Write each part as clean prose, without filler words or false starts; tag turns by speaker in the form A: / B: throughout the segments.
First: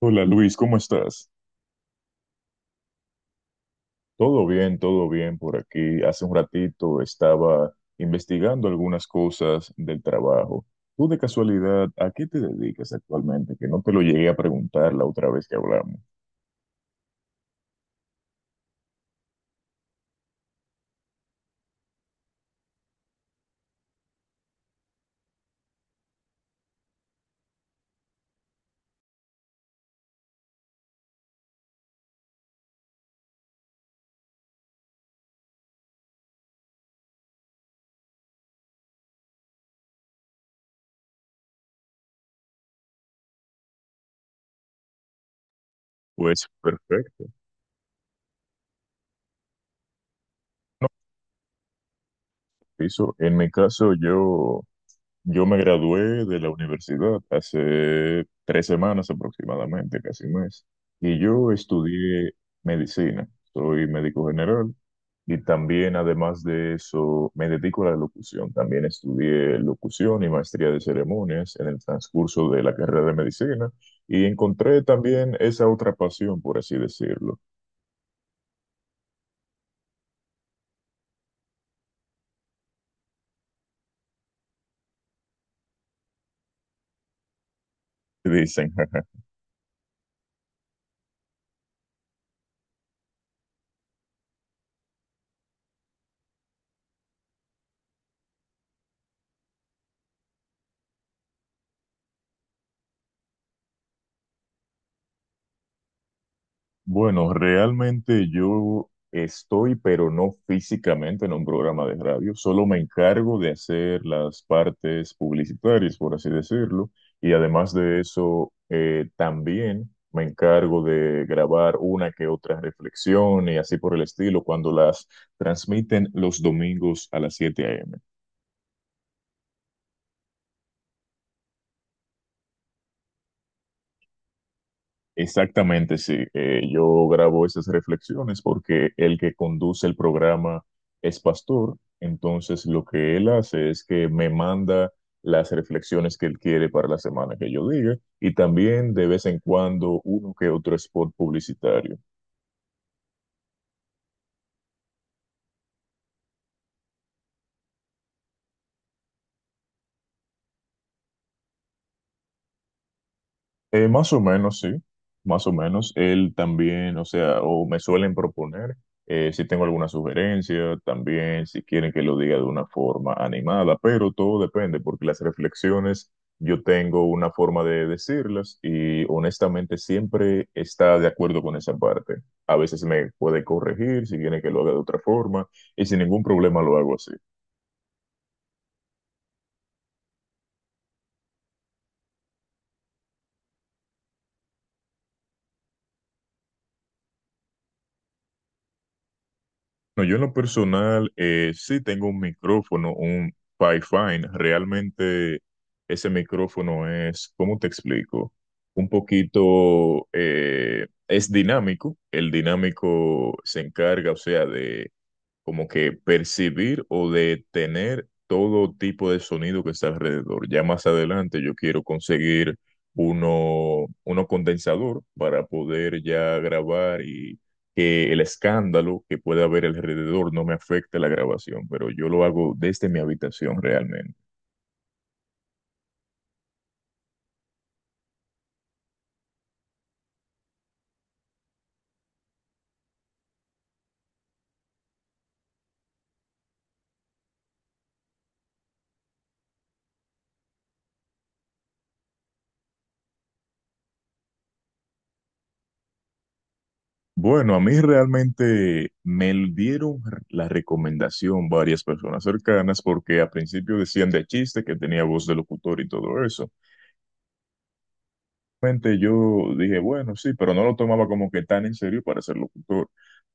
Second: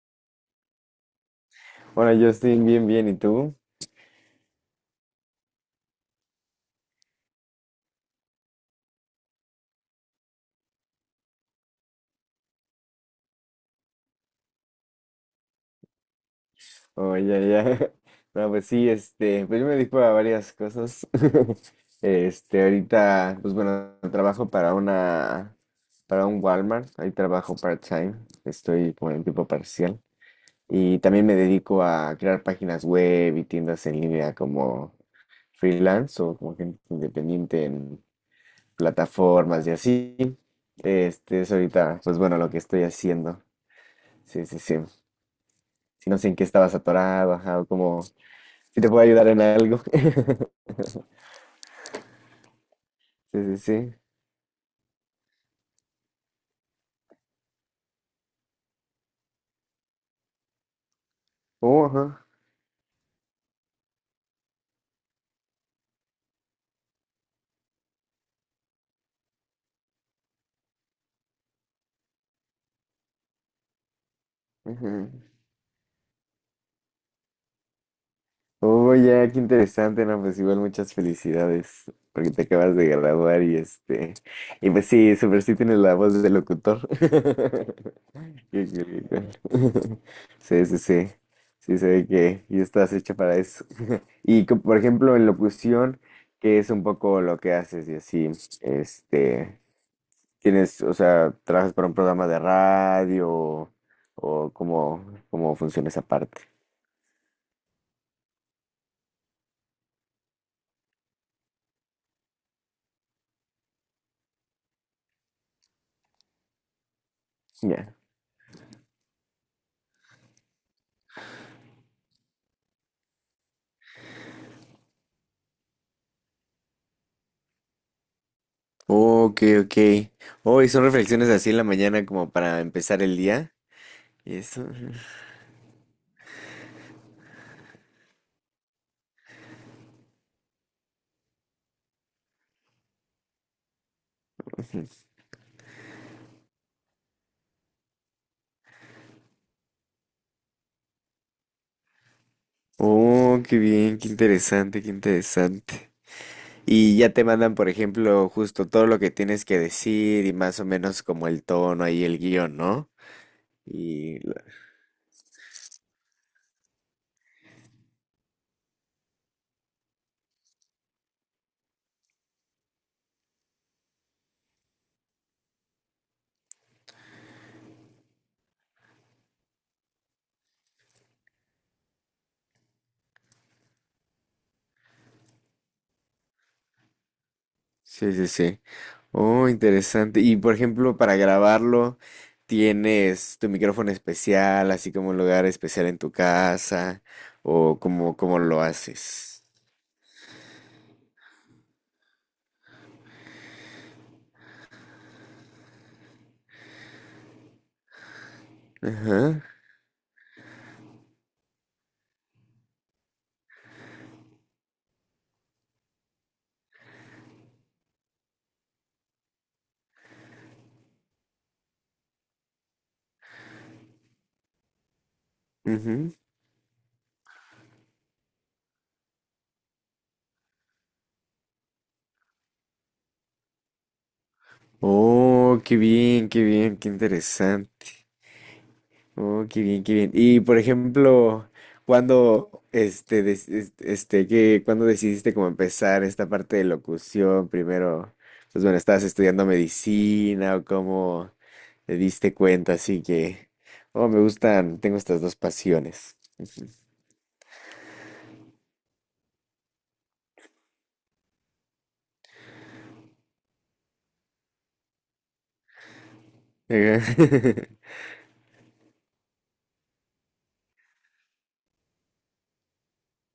A: Hola Luis, ¿cómo estás?
B: Hola Justin, bien, bien, ¿y tú?
A: Todo bien por aquí. Hace un ratito estaba investigando algunas cosas del trabajo. ¿Tú de casualidad a qué te dedicas actualmente? Que no te lo llegué a preguntar la otra vez que hablamos.
B: Oye, ya, ya. No, pues sí, pues yo me dedico a varias cosas. Ahorita, pues bueno, trabajo para un Walmart, ahí trabajo part-time, estoy como en tiempo parcial. Y también me dedico a crear páginas web y tiendas en línea como freelance o como gente independiente en plataformas y así. Este es ahorita, pues bueno, lo que estoy haciendo. Sí, sí, sí. Si no sé en qué
A: Pues
B: estabas
A: perfecto.
B: atorado, ajá, o como si te puedo ayudar en algo.
A: No, eso, en
B: Sí,
A: mi
B: sí,
A: caso
B: sí.
A: yo me gradué de la universidad hace 3 semanas aproximadamente, casi un mes, y yo
B: Oh, ajá.
A: estudié medicina, soy médico general y también además de eso me dedico a la locución, también estudié locución y maestría de ceremonias en el transcurso de la carrera de medicina y encontré
B: Ajá.
A: también esa otra pasión, por así decirlo,
B: Oh, ya, qué interesante, no, pues igual muchas felicidades, porque te acabas de graduar y y pues sí, super sí tienes la voz de locutor.
A: que
B: Qué
A: dicen.
B: cool. Sí, sí, sí. Sí, se ve que ya estás hecha para eso. Y por ejemplo, en locución, que es un poco lo que haces y así, este, tienes, o sea, ¿trabajas para un programa de radio o cómo, cómo funciona esa parte?
A: Bueno, realmente yo estoy, pero no físicamente en un programa de radio, solo me encargo de hacer las partes publicitarias, por así decirlo, y además
B: Ya.
A: de eso, también me encargo de grabar una que otra reflexión y así por el estilo cuando las transmiten los domingos a las 7 a.m.
B: Ok, ok. Oh, ¿y son reflexiones así en la mañana como para empezar el día? ¿Y eso?
A: Exactamente, sí. Yo grabo esas reflexiones porque el que conduce el programa es pastor, entonces lo que él hace es que me manda las reflexiones que él quiere para la semana que yo diga y también de vez en cuando uno que otro spot publicitario.
B: Oh, qué bien, qué interesante, qué interesante. Y ya te mandan, por ejemplo, justo todo lo que tienes que decir y más o menos como el tono ahí, el guión, ¿no?
A: Más
B: Y
A: o menos, sí, más o menos. Él también, o sea, o me suelen proponer, si tengo alguna sugerencia, también si quieren que lo diga de una forma animada, pero todo depende, porque las reflexiones yo tengo una forma de decirlas y honestamente siempre está de acuerdo con esa parte. A veces me puede corregir si quiere que lo haga de otra forma y sin ningún problema lo hago así.
B: sí, sí, sí. Oh, interesante. Y por ejemplo, para grabarlo, ¿tienes tu micrófono especial, así como un lugar especial en tu casa? ¿O cómo, cómo lo haces?
A: No, yo en lo personal sí tengo un micrófono, un Pyfine. Realmente ese micrófono es, ¿cómo te explico? Un
B: Ajá.
A: poquito, es dinámico. El dinámico se encarga, o sea, de como que percibir o detener todo tipo de sonido que está alrededor. Ya más adelante yo quiero conseguir uno condensador para poder
B: Ujú.
A: ya grabar y que el escándalo que pueda haber alrededor no me afecte la grabación, pero yo lo hago desde mi habitación realmente.
B: Oh, qué bien, qué bien, qué interesante. Oh, qué bien, qué bien. Y por ejemplo, cuando cuando decidiste como empezar esta parte de locución? Primero, pues bueno, ¿estabas estudiando medicina o cómo? Te diste cuenta, así que... Oh, me gustan, tengo estas dos pasiones.
A: Bueno, a mí realmente me dieron la recomendación varias personas cercanas porque al principio decían de chiste que tenía voz de locutor y todo eso.
B: Ajá.
A: Realmente yo dije, bueno, sí, pero no lo tomaba como que tan en serio para ser locutor.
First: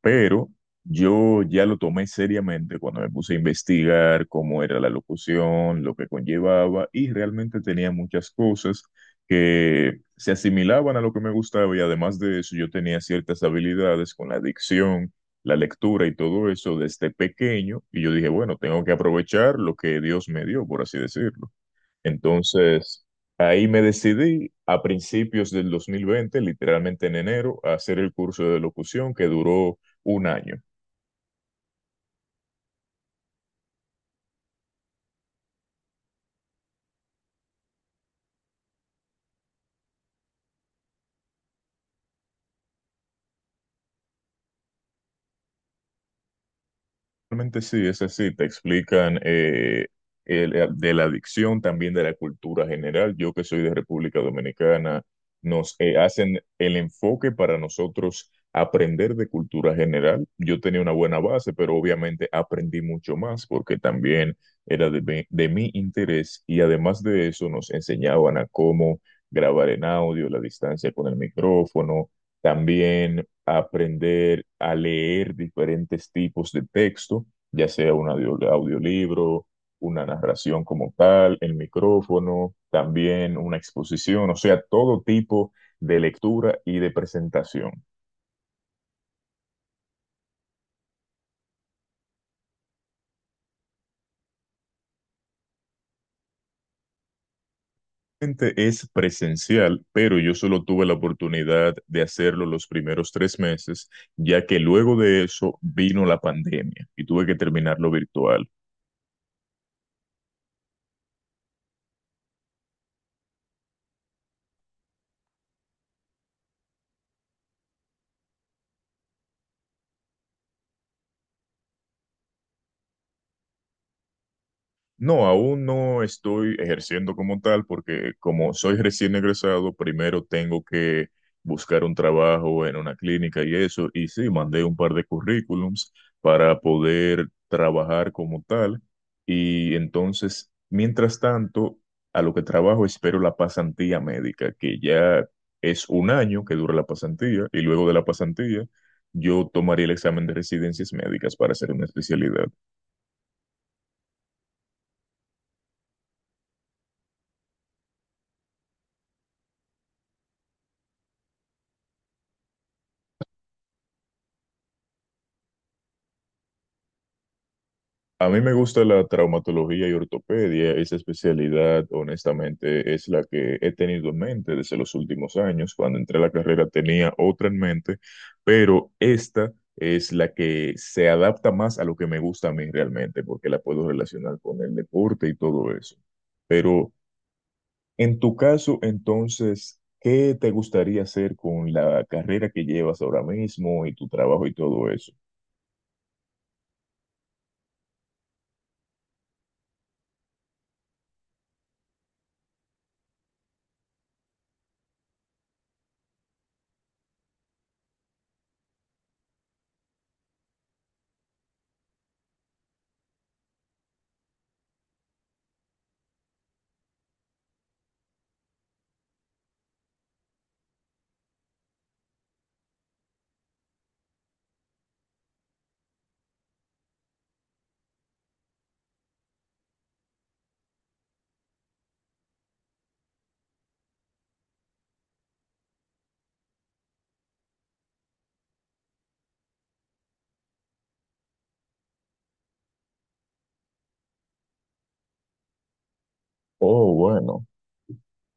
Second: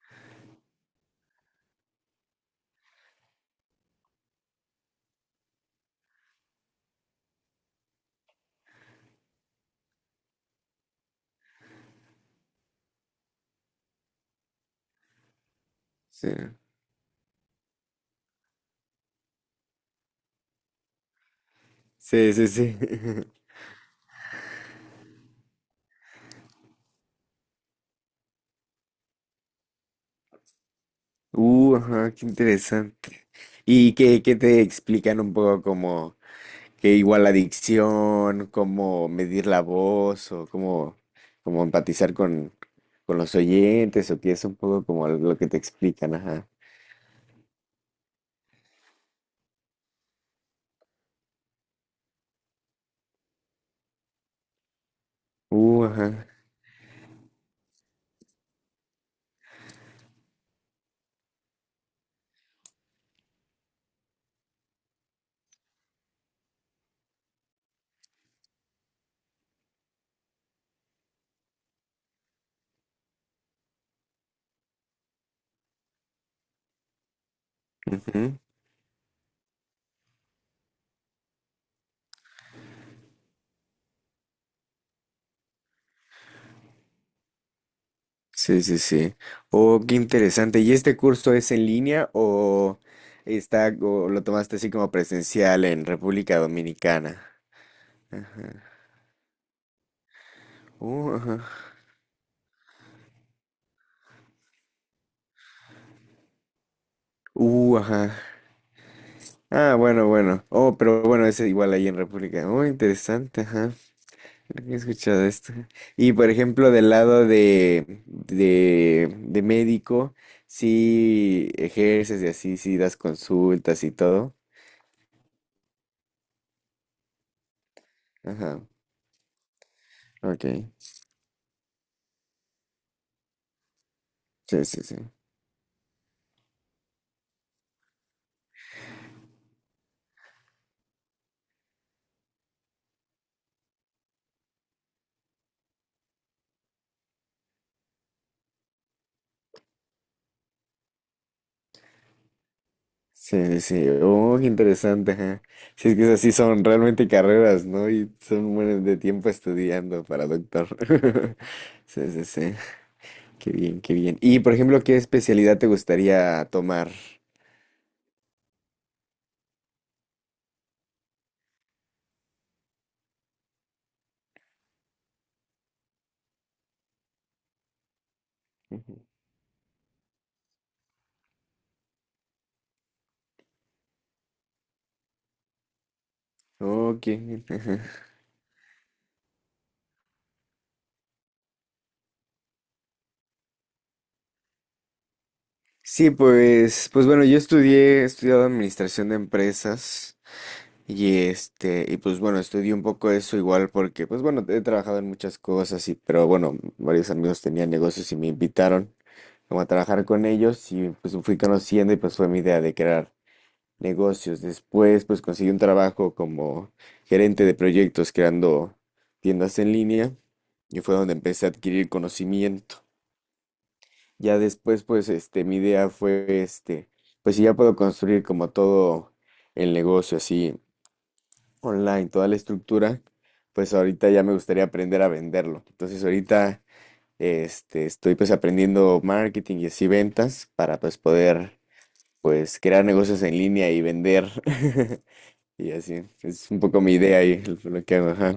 A: Pero yo ya lo tomé seriamente cuando me puse a investigar cómo era la locución, lo que conllevaba, y realmente tenía muchas cosas que se asimilaban a lo que me gustaba y además de eso yo tenía ciertas habilidades con la dicción, la lectura y
B: Sí,
A: todo eso desde pequeño, y yo dije, bueno, tengo que aprovechar lo que Dios me dio, por así decirlo.
B: sí, sí. Sí.
A: Entonces, ahí me decidí a principios del 2020, literalmente en enero, a hacer el curso de locución que duró 1 año.
B: Ajá, qué interesante. ¿Y qué te explican un poco como que igual la adicción, cómo medir la voz o cómo empatizar con los oyentes o qué es un poco como lo que te explican, ajá.
A: Realmente sí, es así, te explican de la adicción, también de la cultura general. Yo que soy de República Dominicana, nos
B: Uh,
A: hacen el enfoque para nosotros aprender de cultura general. Yo tenía una buena base, pero obviamente aprendí mucho más porque también era de mi interés y además de eso nos enseñaban a cómo grabar en audio, la distancia con el micrófono. También aprender a leer diferentes tipos de texto, ya sea un
B: ajá.
A: audiolibro, una narración como tal, el micrófono, también una exposición, o sea, todo tipo de lectura y de presentación.
B: Sí, sí, sí. Oh, qué interesante. ¿Y este curso es en línea o está o lo tomaste así como presencial en República Dominicana?
A: Realmente
B: Ajá.
A: es presencial, pero yo solo tuve la
B: Ajá.
A: oportunidad de hacerlo los primeros 3 meses, ya que luego de eso vino la pandemia y tuve que terminarlo
B: Ajá.
A: virtual.
B: Ah, bueno, bueno. Oh, pero bueno, es igual ahí en República. Oh, interesante, ajá. Creo que he escuchado esto. Y por ejemplo, del lado de médico, sí ejerces y así, ¿sí das consultas y todo?
A: No, aún no estoy ejerciendo como tal porque como
B: Ajá.
A: soy recién egresado, primero
B: Ok.
A: tengo que buscar un trabajo en una clínica y eso. Y sí, mandé
B: Sí,
A: un
B: sí,
A: par
B: sí.
A: de currículums para poder trabajar como tal. Y entonces, mientras tanto, a lo que trabajo espero la pasantía médica, que ya es 1 año que dura la pasantía. Y luego de la pasantía, yo tomaría el examen de residencias médicas para hacer una especialidad.
B: Sí, sí, sí. Oh, qué interesante, ajá. Sí, es que esas sí son realmente carreras, ¿no? Y son buenas de tiempo estudiando para doctor. Sí, sí, sí. Qué bien, qué bien. Y, por ejemplo, ¿qué especialidad te gustaría tomar?
A: A mí me gusta la traumatología y ortopedia. Esa especialidad, honestamente, es la que he tenido en mente desde los últimos años. Cuando entré a la carrera tenía otra en mente, pero
B: Ujú.
A: esta es la que se adapta más a lo que me gusta a mí realmente, porque la puedo relacionar con el deporte y todo eso. Pero
B: Ok. Ajá.
A: en tu caso, entonces, ¿qué te gustaría hacer con la carrera que llevas ahora mismo y tu trabajo y todo eso?
B: Sí, pues, pues bueno, he estudiado administración de empresas y y pues bueno, estudié un poco eso igual porque, pues bueno, he trabajado en muchas cosas y, pero bueno, varios amigos tenían negocios y me invitaron como a trabajar con ellos y pues fui conociendo y pues fue mi idea de crear negocios. Después pues conseguí un trabajo como gerente de proyectos creando tiendas en línea y fue donde empecé a adquirir conocimiento. Ya después pues mi idea fue pues si ya puedo construir como todo el negocio así online, toda la estructura, pues ahorita ya me gustaría aprender a venderlo. Entonces ahorita estoy pues aprendiendo marketing y así ventas para pues poder pues crear negocios en línea y vender. Y así, es un poco mi
A: Oh,
B: idea y
A: bueno.
B: lo que hago, ajá.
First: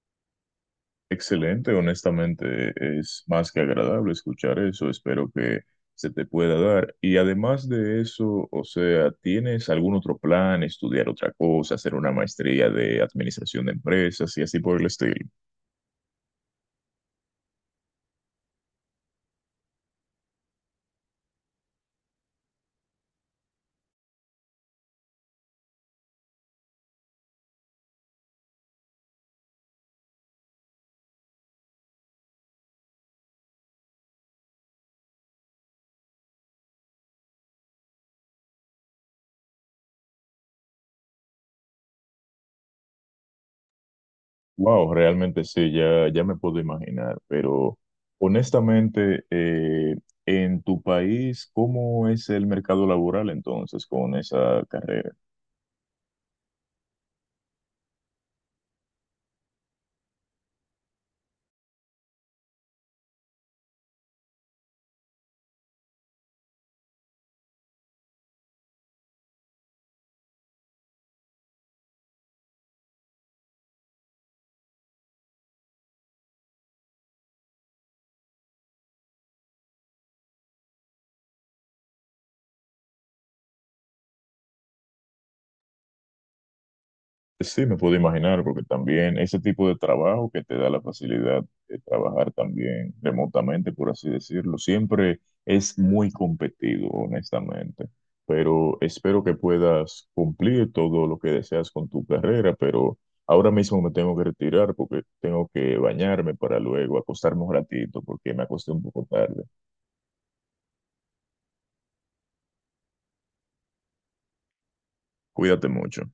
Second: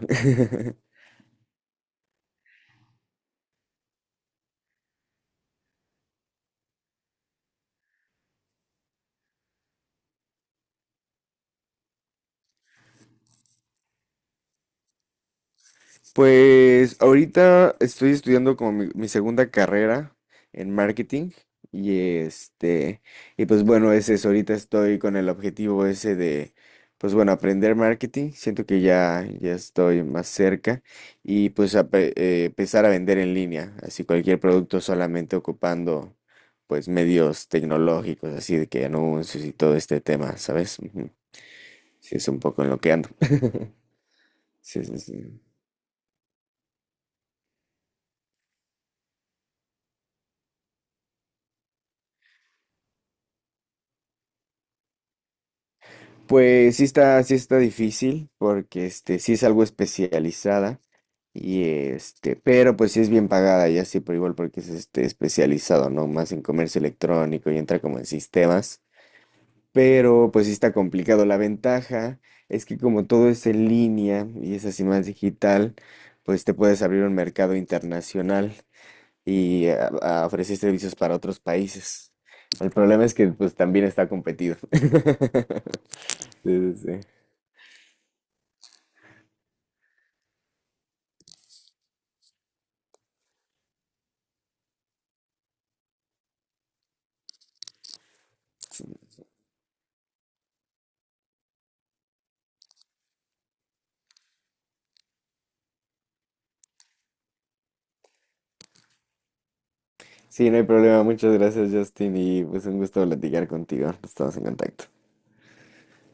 A: Excelente, honestamente es más que agradable escuchar eso, espero que se te pueda dar. Y además de eso, o sea, ¿tienes algún otro plan, estudiar otra cosa, hacer una maestría de administración de empresas y así por el estilo?
B: Pues ahorita estoy estudiando como mi segunda carrera en marketing y y pues bueno, ese es, ahorita estoy con el objetivo ese de, pues bueno, aprender marketing. Siento que ya estoy más cerca y pues empezar a vender en línea, así cualquier producto solamente ocupando pues medios tecnológicos, así de que anuncios y todo este tema, ¿sabes? Ujú. Sí, es un poco en lo que ando. Sí,
A: Wow,
B: sí, sí.
A: realmente sí, ya, ya me puedo imaginar, pero honestamente, en tu país, ¿cómo es el mercado laboral entonces con esa carrera?
B: Pues sí está difícil porque este sí es algo especializada y este, pero pues sí es bien pagada y así pero igual porque es este especializado, ¿no? Más en comercio electrónico y entra como en sistemas, pero pues sí está complicado. La ventaja es que como todo es en línea y es así más digital, pues te puedes abrir un mercado internacional y a ofrecer servicios para otros países. El problema es que pues también está competido. Sí, sí, sí.
A: Sí, me puedo imaginar, porque también ese tipo de trabajo que te da la facilidad de trabajar también remotamente, por así decirlo, siempre es muy competido, honestamente. Pero espero que puedas cumplir todo lo que deseas con tu carrera, pero ahora mismo me tengo que retirar porque tengo que bañarme para luego acostarme un ratito, porque me acosté un poco tarde.
B: Sí, no hay problema. Muchas gracias, Justin, y pues un gusto platicar contigo. Estamos en contacto.
A: Cuídate mucho.